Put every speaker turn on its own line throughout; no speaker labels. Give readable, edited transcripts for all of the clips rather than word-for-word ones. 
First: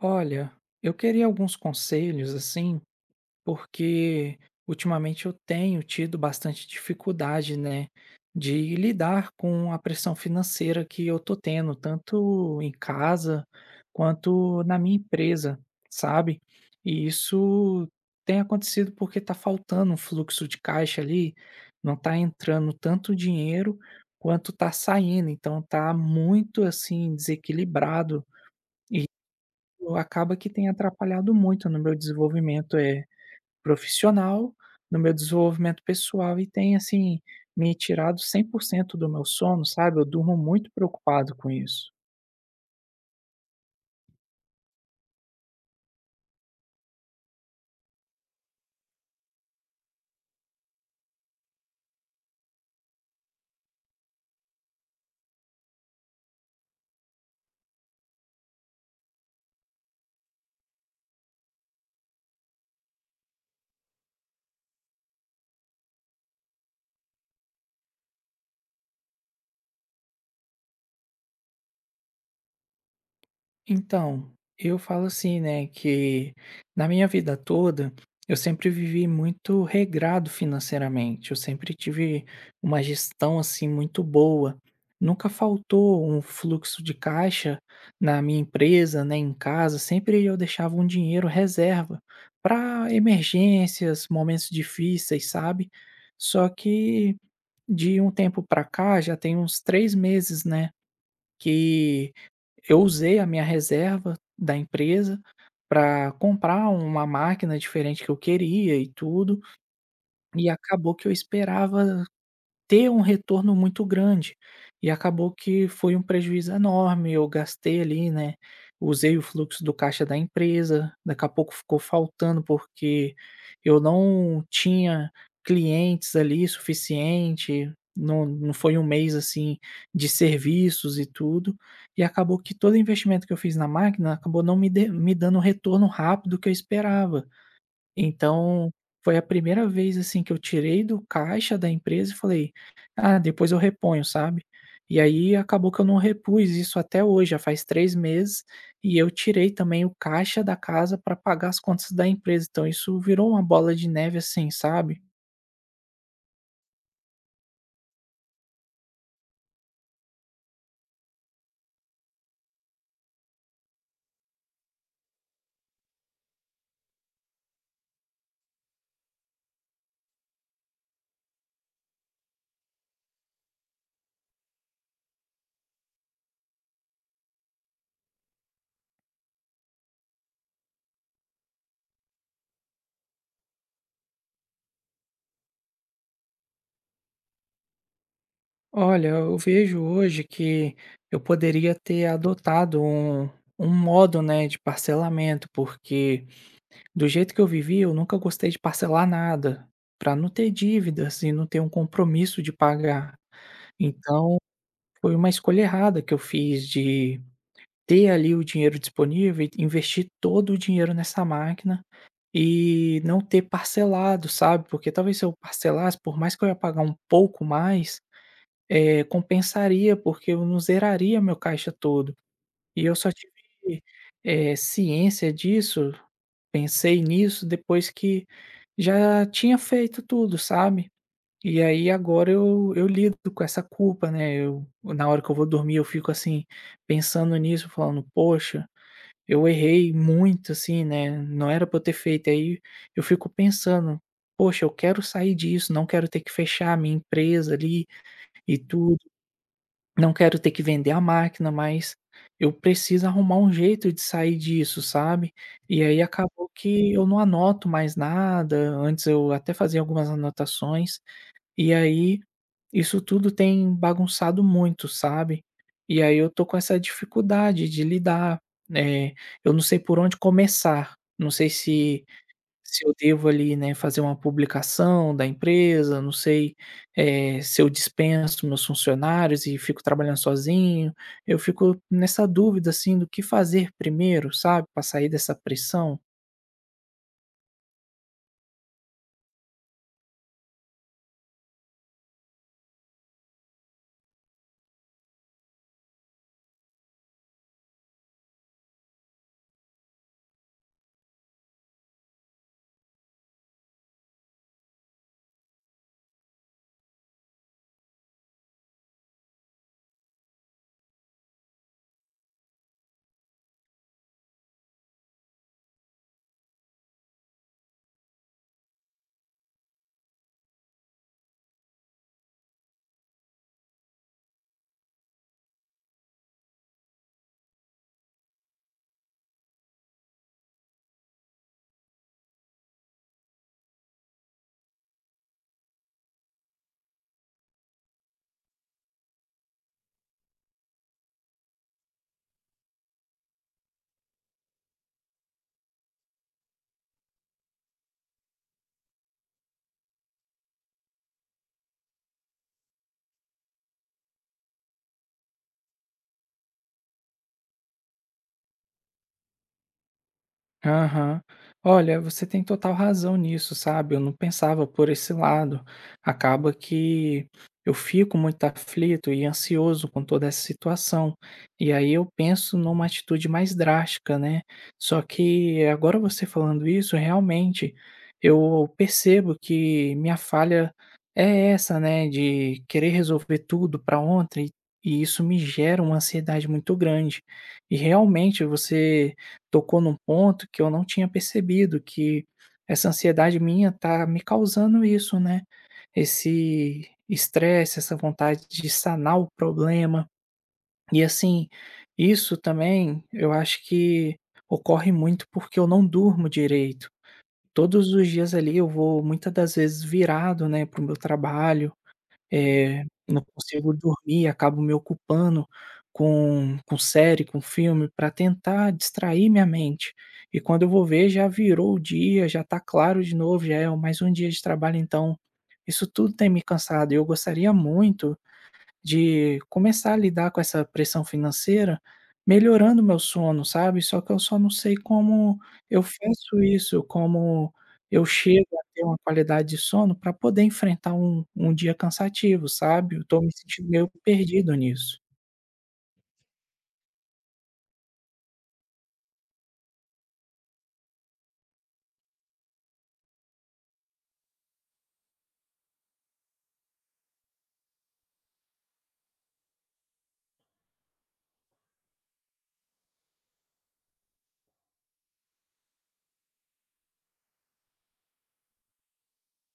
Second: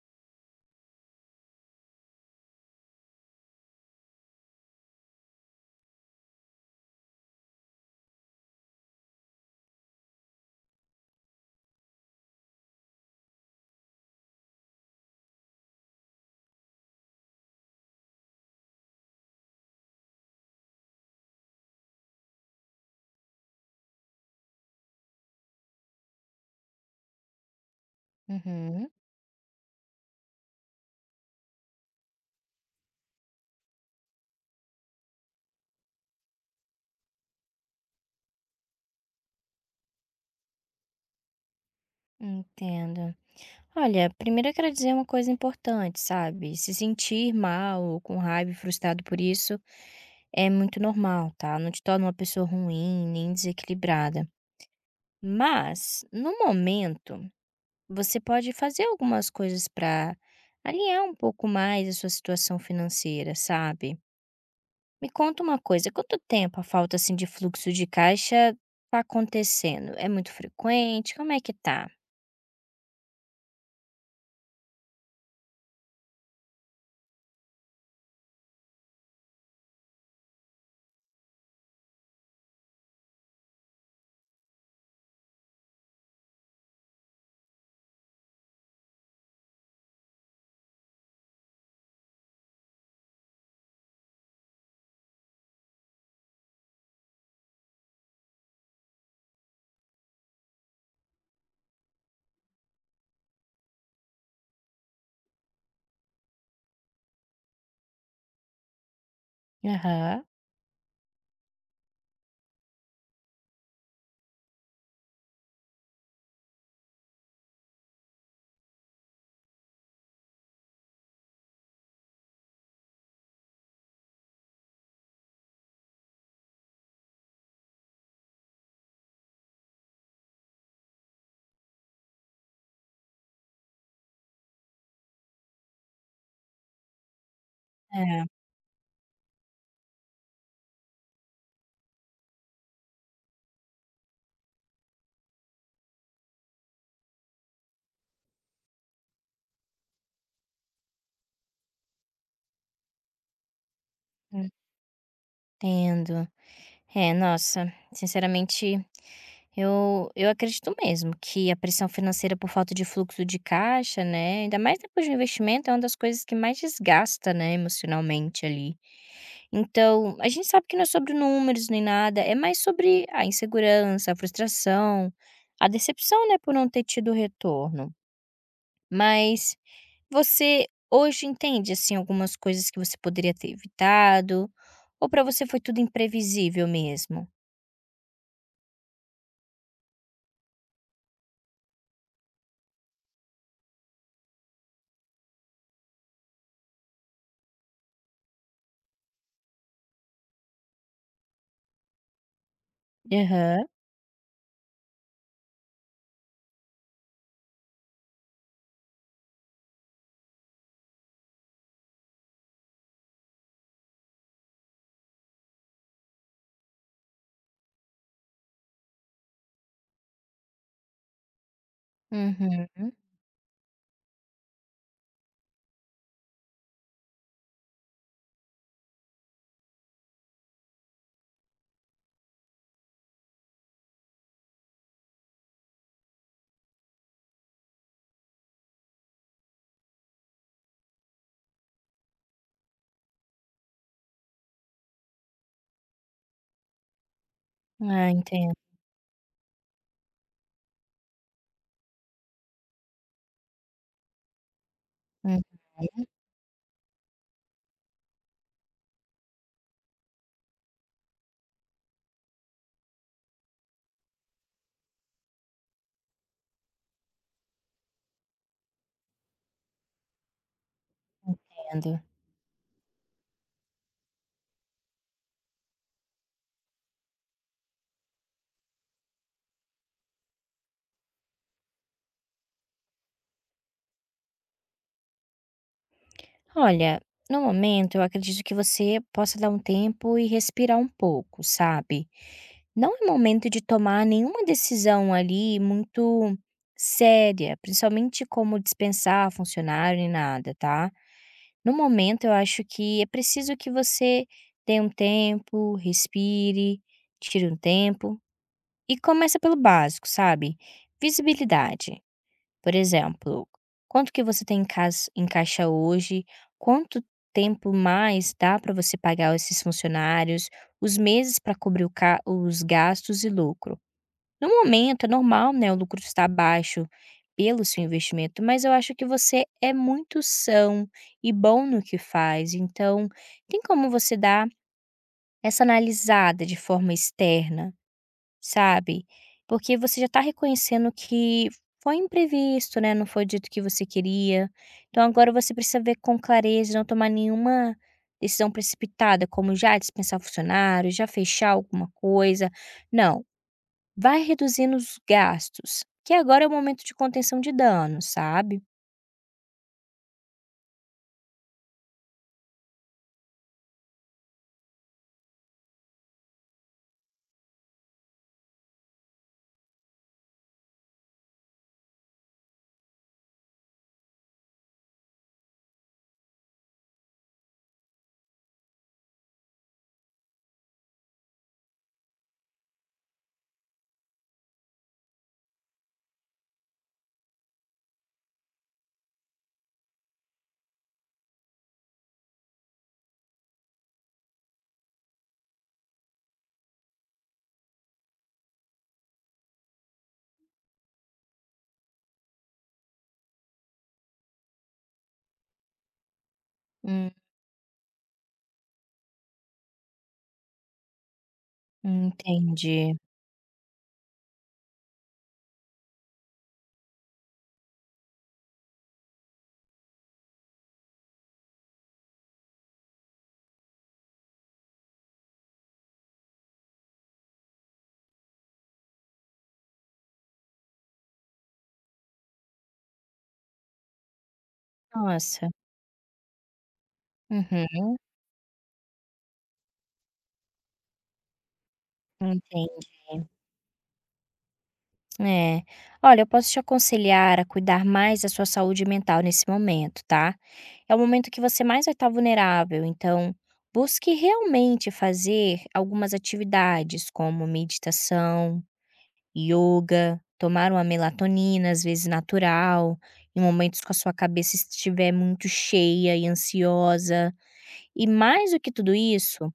Olha, eu queria alguns conselhos assim, porque ultimamente eu tenho tido bastante dificuldade, né, de lidar com a pressão financeira que eu tô tendo, tanto em casa quanto na minha empresa, sabe? E isso tem acontecido porque tá faltando um fluxo de caixa ali, não tá entrando tanto dinheiro quanto tá saindo, então tá muito assim desequilibrado.
Uhum,
Acaba que tem atrapalhado muito no meu desenvolvimento, profissional, no meu desenvolvimento pessoal e tem, assim, me tirado 100% do meu sono, sabe, eu durmo muito preocupado com isso.
entendo. Olha, primeiro eu quero dizer uma coisa importante, sabe? Se sentir mal, ou com raiva e frustrado por isso é muito normal, tá? Não te torna uma pessoa ruim, nem desequilibrada. Mas, no momento, você pode fazer algumas coisas para alinhar um pouco mais a sua situação financeira, sabe? Me conta uma coisa, quanto tempo a falta assim de fluxo de caixa tá acontecendo? É muito frequente? Como é que tá?
Então, eu falo assim, né, que na minha vida toda eu sempre vivi muito regrado financeiramente. Eu sempre tive uma gestão assim muito boa. Nunca faltou um fluxo de caixa na minha empresa, né, em casa. Sempre eu deixava um dinheiro reserva para emergências, momentos difíceis, sabe? Só que de um tempo para cá, já tem uns 3 meses, né, que eu usei a minha reserva da empresa para comprar uma máquina diferente que eu queria e tudo,
Aham.
e acabou que eu esperava ter um retorno muito grande. E acabou que foi um prejuízo enorme, eu gastei ali, né, usei o fluxo do caixa da empresa, daqui a pouco ficou faltando porque eu não tinha clientes ali suficiente, não, não foi um mês assim de serviços e tudo, e acabou que todo investimento que eu fiz na máquina acabou não me, me dando o retorno rápido que eu esperava. Então, foi a primeira vez, assim, que eu tirei do caixa da empresa e falei: "Ah, depois eu reponho", sabe. E aí acabou que eu não repus isso até hoje, já faz 3 meses, e eu tirei também o caixa da casa para pagar as contas da empresa, então isso virou uma bola de neve, assim, sabe.
Entendo. É, nossa, sinceramente, eu acredito mesmo que a pressão financeira por falta de fluxo de caixa, né? Ainda mais depois de um investimento, é uma das coisas que mais desgasta, né, emocionalmente ali. Então, a gente sabe que não é sobre números nem nada, é mais sobre a insegurança, a frustração, a decepção, né, por não ter tido retorno. Mas você hoje entende, assim, algumas coisas que você poderia ter evitado? Ou para você foi tudo imprevisível mesmo?
Olha, eu vejo hoje que eu poderia ter adotado um modo, né, de parcelamento, porque do jeito que eu vivi, eu nunca gostei de parcelar nada, para não ter dívidas e não ter um compromisso de pagar.
Aham.
Então, foi uma escolha errada que eu fiz de ter ali o dinheiro disponível e investir todo o dinheiro nessa máquina e não ter parcelado, sabe, porque talvez se eu parcelasse, por mais que eu ia pagar um pouco mais, compensaria, porque eu não zeraria meu caixa todo. E
Uhum.
eu só tive, ciência disso, pensei nisso depois que já tinha feito tudo, sabe. E aí agora eu lido com essa culpa, né, eu na hora que eu vou dormir eu fico assim, pensando nisso, falando: "Poxa, eu errei muito assim, né, não era pra eu ter feito". Aí eu fico pensando: "Poxa, eu quero sair disso, não quero ter que fechar a minha empresa ali
Ah, entendo.
e tudo". Não quero ter que vender a máquina, mas eu preciso arrumar um jeito de sair disso, sabe.
Uhum,
E aí acabou que eu não anoto mais nada, antes eu até fazia algumas anotações, e aí isso tudo tem bagunçado muito, sabe. E aí eu tô com essa dificuldade de lidar, eh, eu não sei por onde começar, não sei
entendo.
se eu devo ali, né, fazer uma publicação da empresa, não sei, se eu dispenso meus funcionários e fico trabalhando sozinho, eu fico nessa dúvida, assim, do que fazer primeiro, sabe, para sair dessa pressão.
Olha, no momento eu acredito que você possa dar um tempo e respirar um pouco, sabe. Não é momento de tomar nenhuma decisão ali muito séria, principalmente como dispensar funcionário nem nada, tá. No momento eu acho que é preciso que você dê um tempo, respire, tire um tempo e começa pelo básico, sabe. Visibilidade. Por exemplo, quanto que você tem em cas em caixa hoje, quanto tempo mais dá para você pagar esses funcionários, os meses para cobrir o ca os gastos e lucro. No momento é normal, né, o lucro está baixo pelo seu investimento, mas eu acho que você é muito são e bom no que faz, então tem como você dar essa analisada de forma externa. Sabe? Porque você já está reconhecendo que foi imprevisto, né, não foi dito que você queria. Então agora você precisa ver com clareza, não tomar nenhuma decisão precipitada, como já dispensar funcionários, já fechar alguma coisa. Não, vai reduzindo os gastos, que agora é o momento de contenção de danos, sabe?
Aham. Olha, você tem total razão nisso, sabe? Eu não pensava por esse lado. Acaba que eu fico muito aflito e ansioso com toda essa situação. E aí eu penso numa atitude mais drástica, né? Só que agora você falando isso, realmente eu percebo que minha falha é essa, né? De querer resolver tudo para ontem. E isso me gera uma ansiedade muito grande. E realmente você tocou num ponto que eu não tinha percebido que essa ansiedade minha tá me causando isso, né, esse estresse, essa vontade de sanar o problema. E assim, isso também eu acho que ocorre muito porque eu não durmo direito.
Hum.
Todos os dias ali eu vou muitas das vezes virado, né, para o meu trabalho,
Entendi.
não consigo dormir, acabo me ocupando com série, com filme, para tentar distrair minha mente. E quando eu vou ver, já virou o dia, já tá claro de novo, já é mais um dia de trabalho, então isso tudo tem me cansado e eu gostaria muito de começar a lidar com essa pressão financeira, melhorando meu sono, sabe. Só que eu só não sei como
Nossa.
eu faço isso, como
Uhum,
eu chego a ter uma qualidade de sono para poder enfrentar um dia cansativo, sabe. Eu tô
entendi.
me sentindo meio perdido nisso.
É. Olha, eu posso te aconselhar a cuidar mais da sua saúde mental nesse momento, tá? É o momento que você mais vai estar vulnerável, então busque realmente fazer algumas atividades como meditação, yoga, tomar uma melatonina, às vezes natural, em momentos que a sua cabeça estiver muito cheia e ansiosa. E mais do que tudo isso,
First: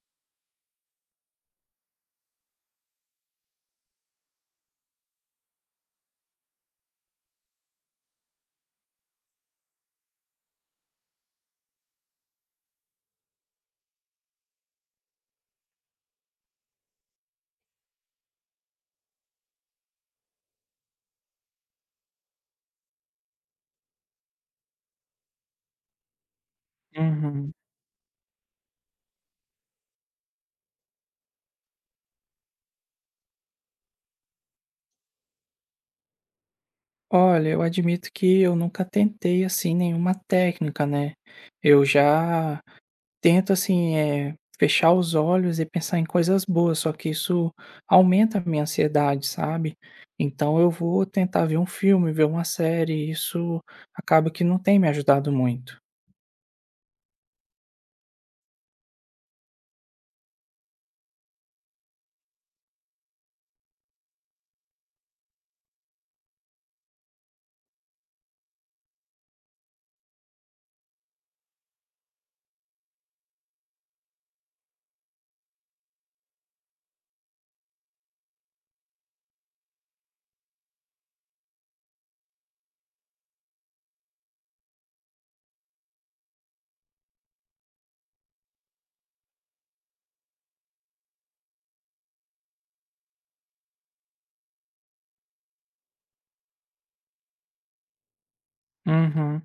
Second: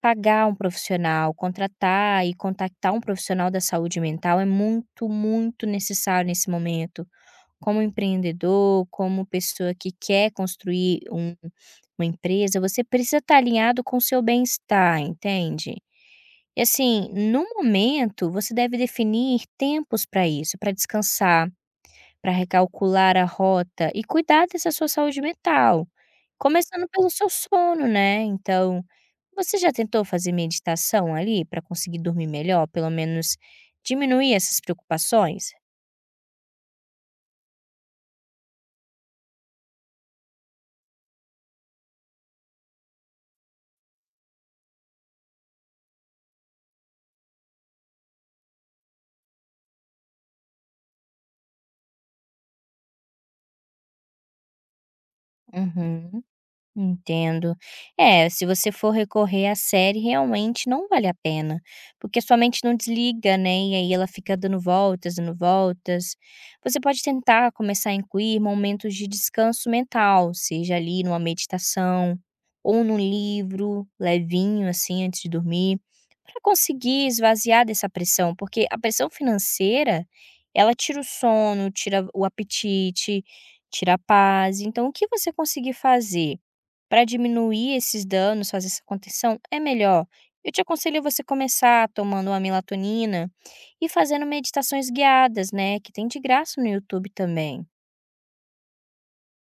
pagar um profissional, contratar e contactar um profissional da saúde mental é muito, muito necessário nesse momento. Como empreendedor, como pessoa que quer construir uma empresa, você precisa estar alinhado com o seu bem-estar, entende? E assim, no momento, você deve definir tempos para isso, para descansar, para recalcular a rota e cuidar dessa sua saúde mental, começando pelo seu
Uhum.
sono, né. Então, você já tentou fazer meditação ali para conseguir dormir melhor, pelo menos diminuir essas preocupações?
Olha, eu admito que eu nunca tentei, assim, nenhuma técnica, né. Eu já tento assim, fechar os olhos e pensar em coisas boas, só que isso aumenta a minha ansiedade, sabe. Então eu vou tentar ver um filme, ver uma série, e isso acaba que não tem me ajudado muito.
Uhum. Entendo. É, se você for recorrer à série, realmente não vale a pena, porque sua mente não desliga, né, e aí ela fica dando voltas, dando voltas. Você pode tentar começar a incluir momentos de descanso mental, seja ali numa meditação ou num livro levinho, assim, antes de dormir, para conseguir esvaziar dessa pressão, porque a pressão financeira, ela tira o sono, tira o apetite, tira a paz. Então, o que você conseguir fazer? Para diminuir esses danos, fazer essa contenção, é melhor. Eu te aconselho você começar tomando uma melatonina e fazendo meditações guiadas, né? Que tem de graça no YouTube também.
Uhum.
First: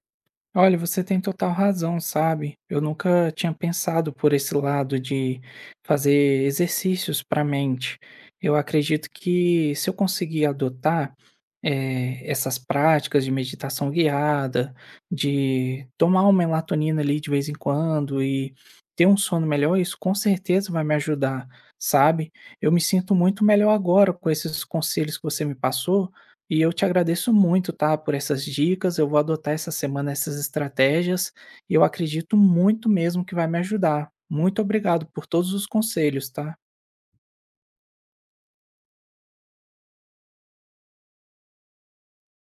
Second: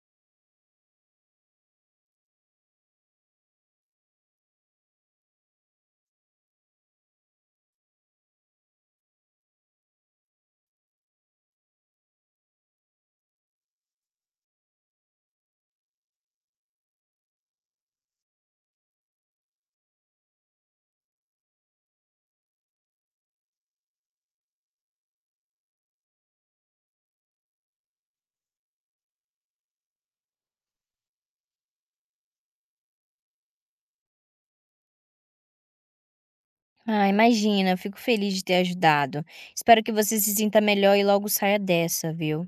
Olha, você tem total razão, sabe? Eu nunca tinha pensado por esse lado de fazer exercícios para a mente. Eu acredito que se eu conseguir adotar essas práticas de meditação guiada, de tomar uma melatonina ali de vez em quando e ter um sono melhor, isso com certeza vai me ajudar, sabe? Eu me sinto muito melhor agora com esses conselhos que você me passou. E eu te agradeço muito, tá, por essas dicas. Eu vou adotar essa semana essas estratégias e eu acredito muito mesmo que vai me ajudar. Muito obrigado por todos os conselhos, tá?
Ah, imagina, eu fico feliz de ter ajudado. Espero que você se sinta melhor e logo saia dessa, viu?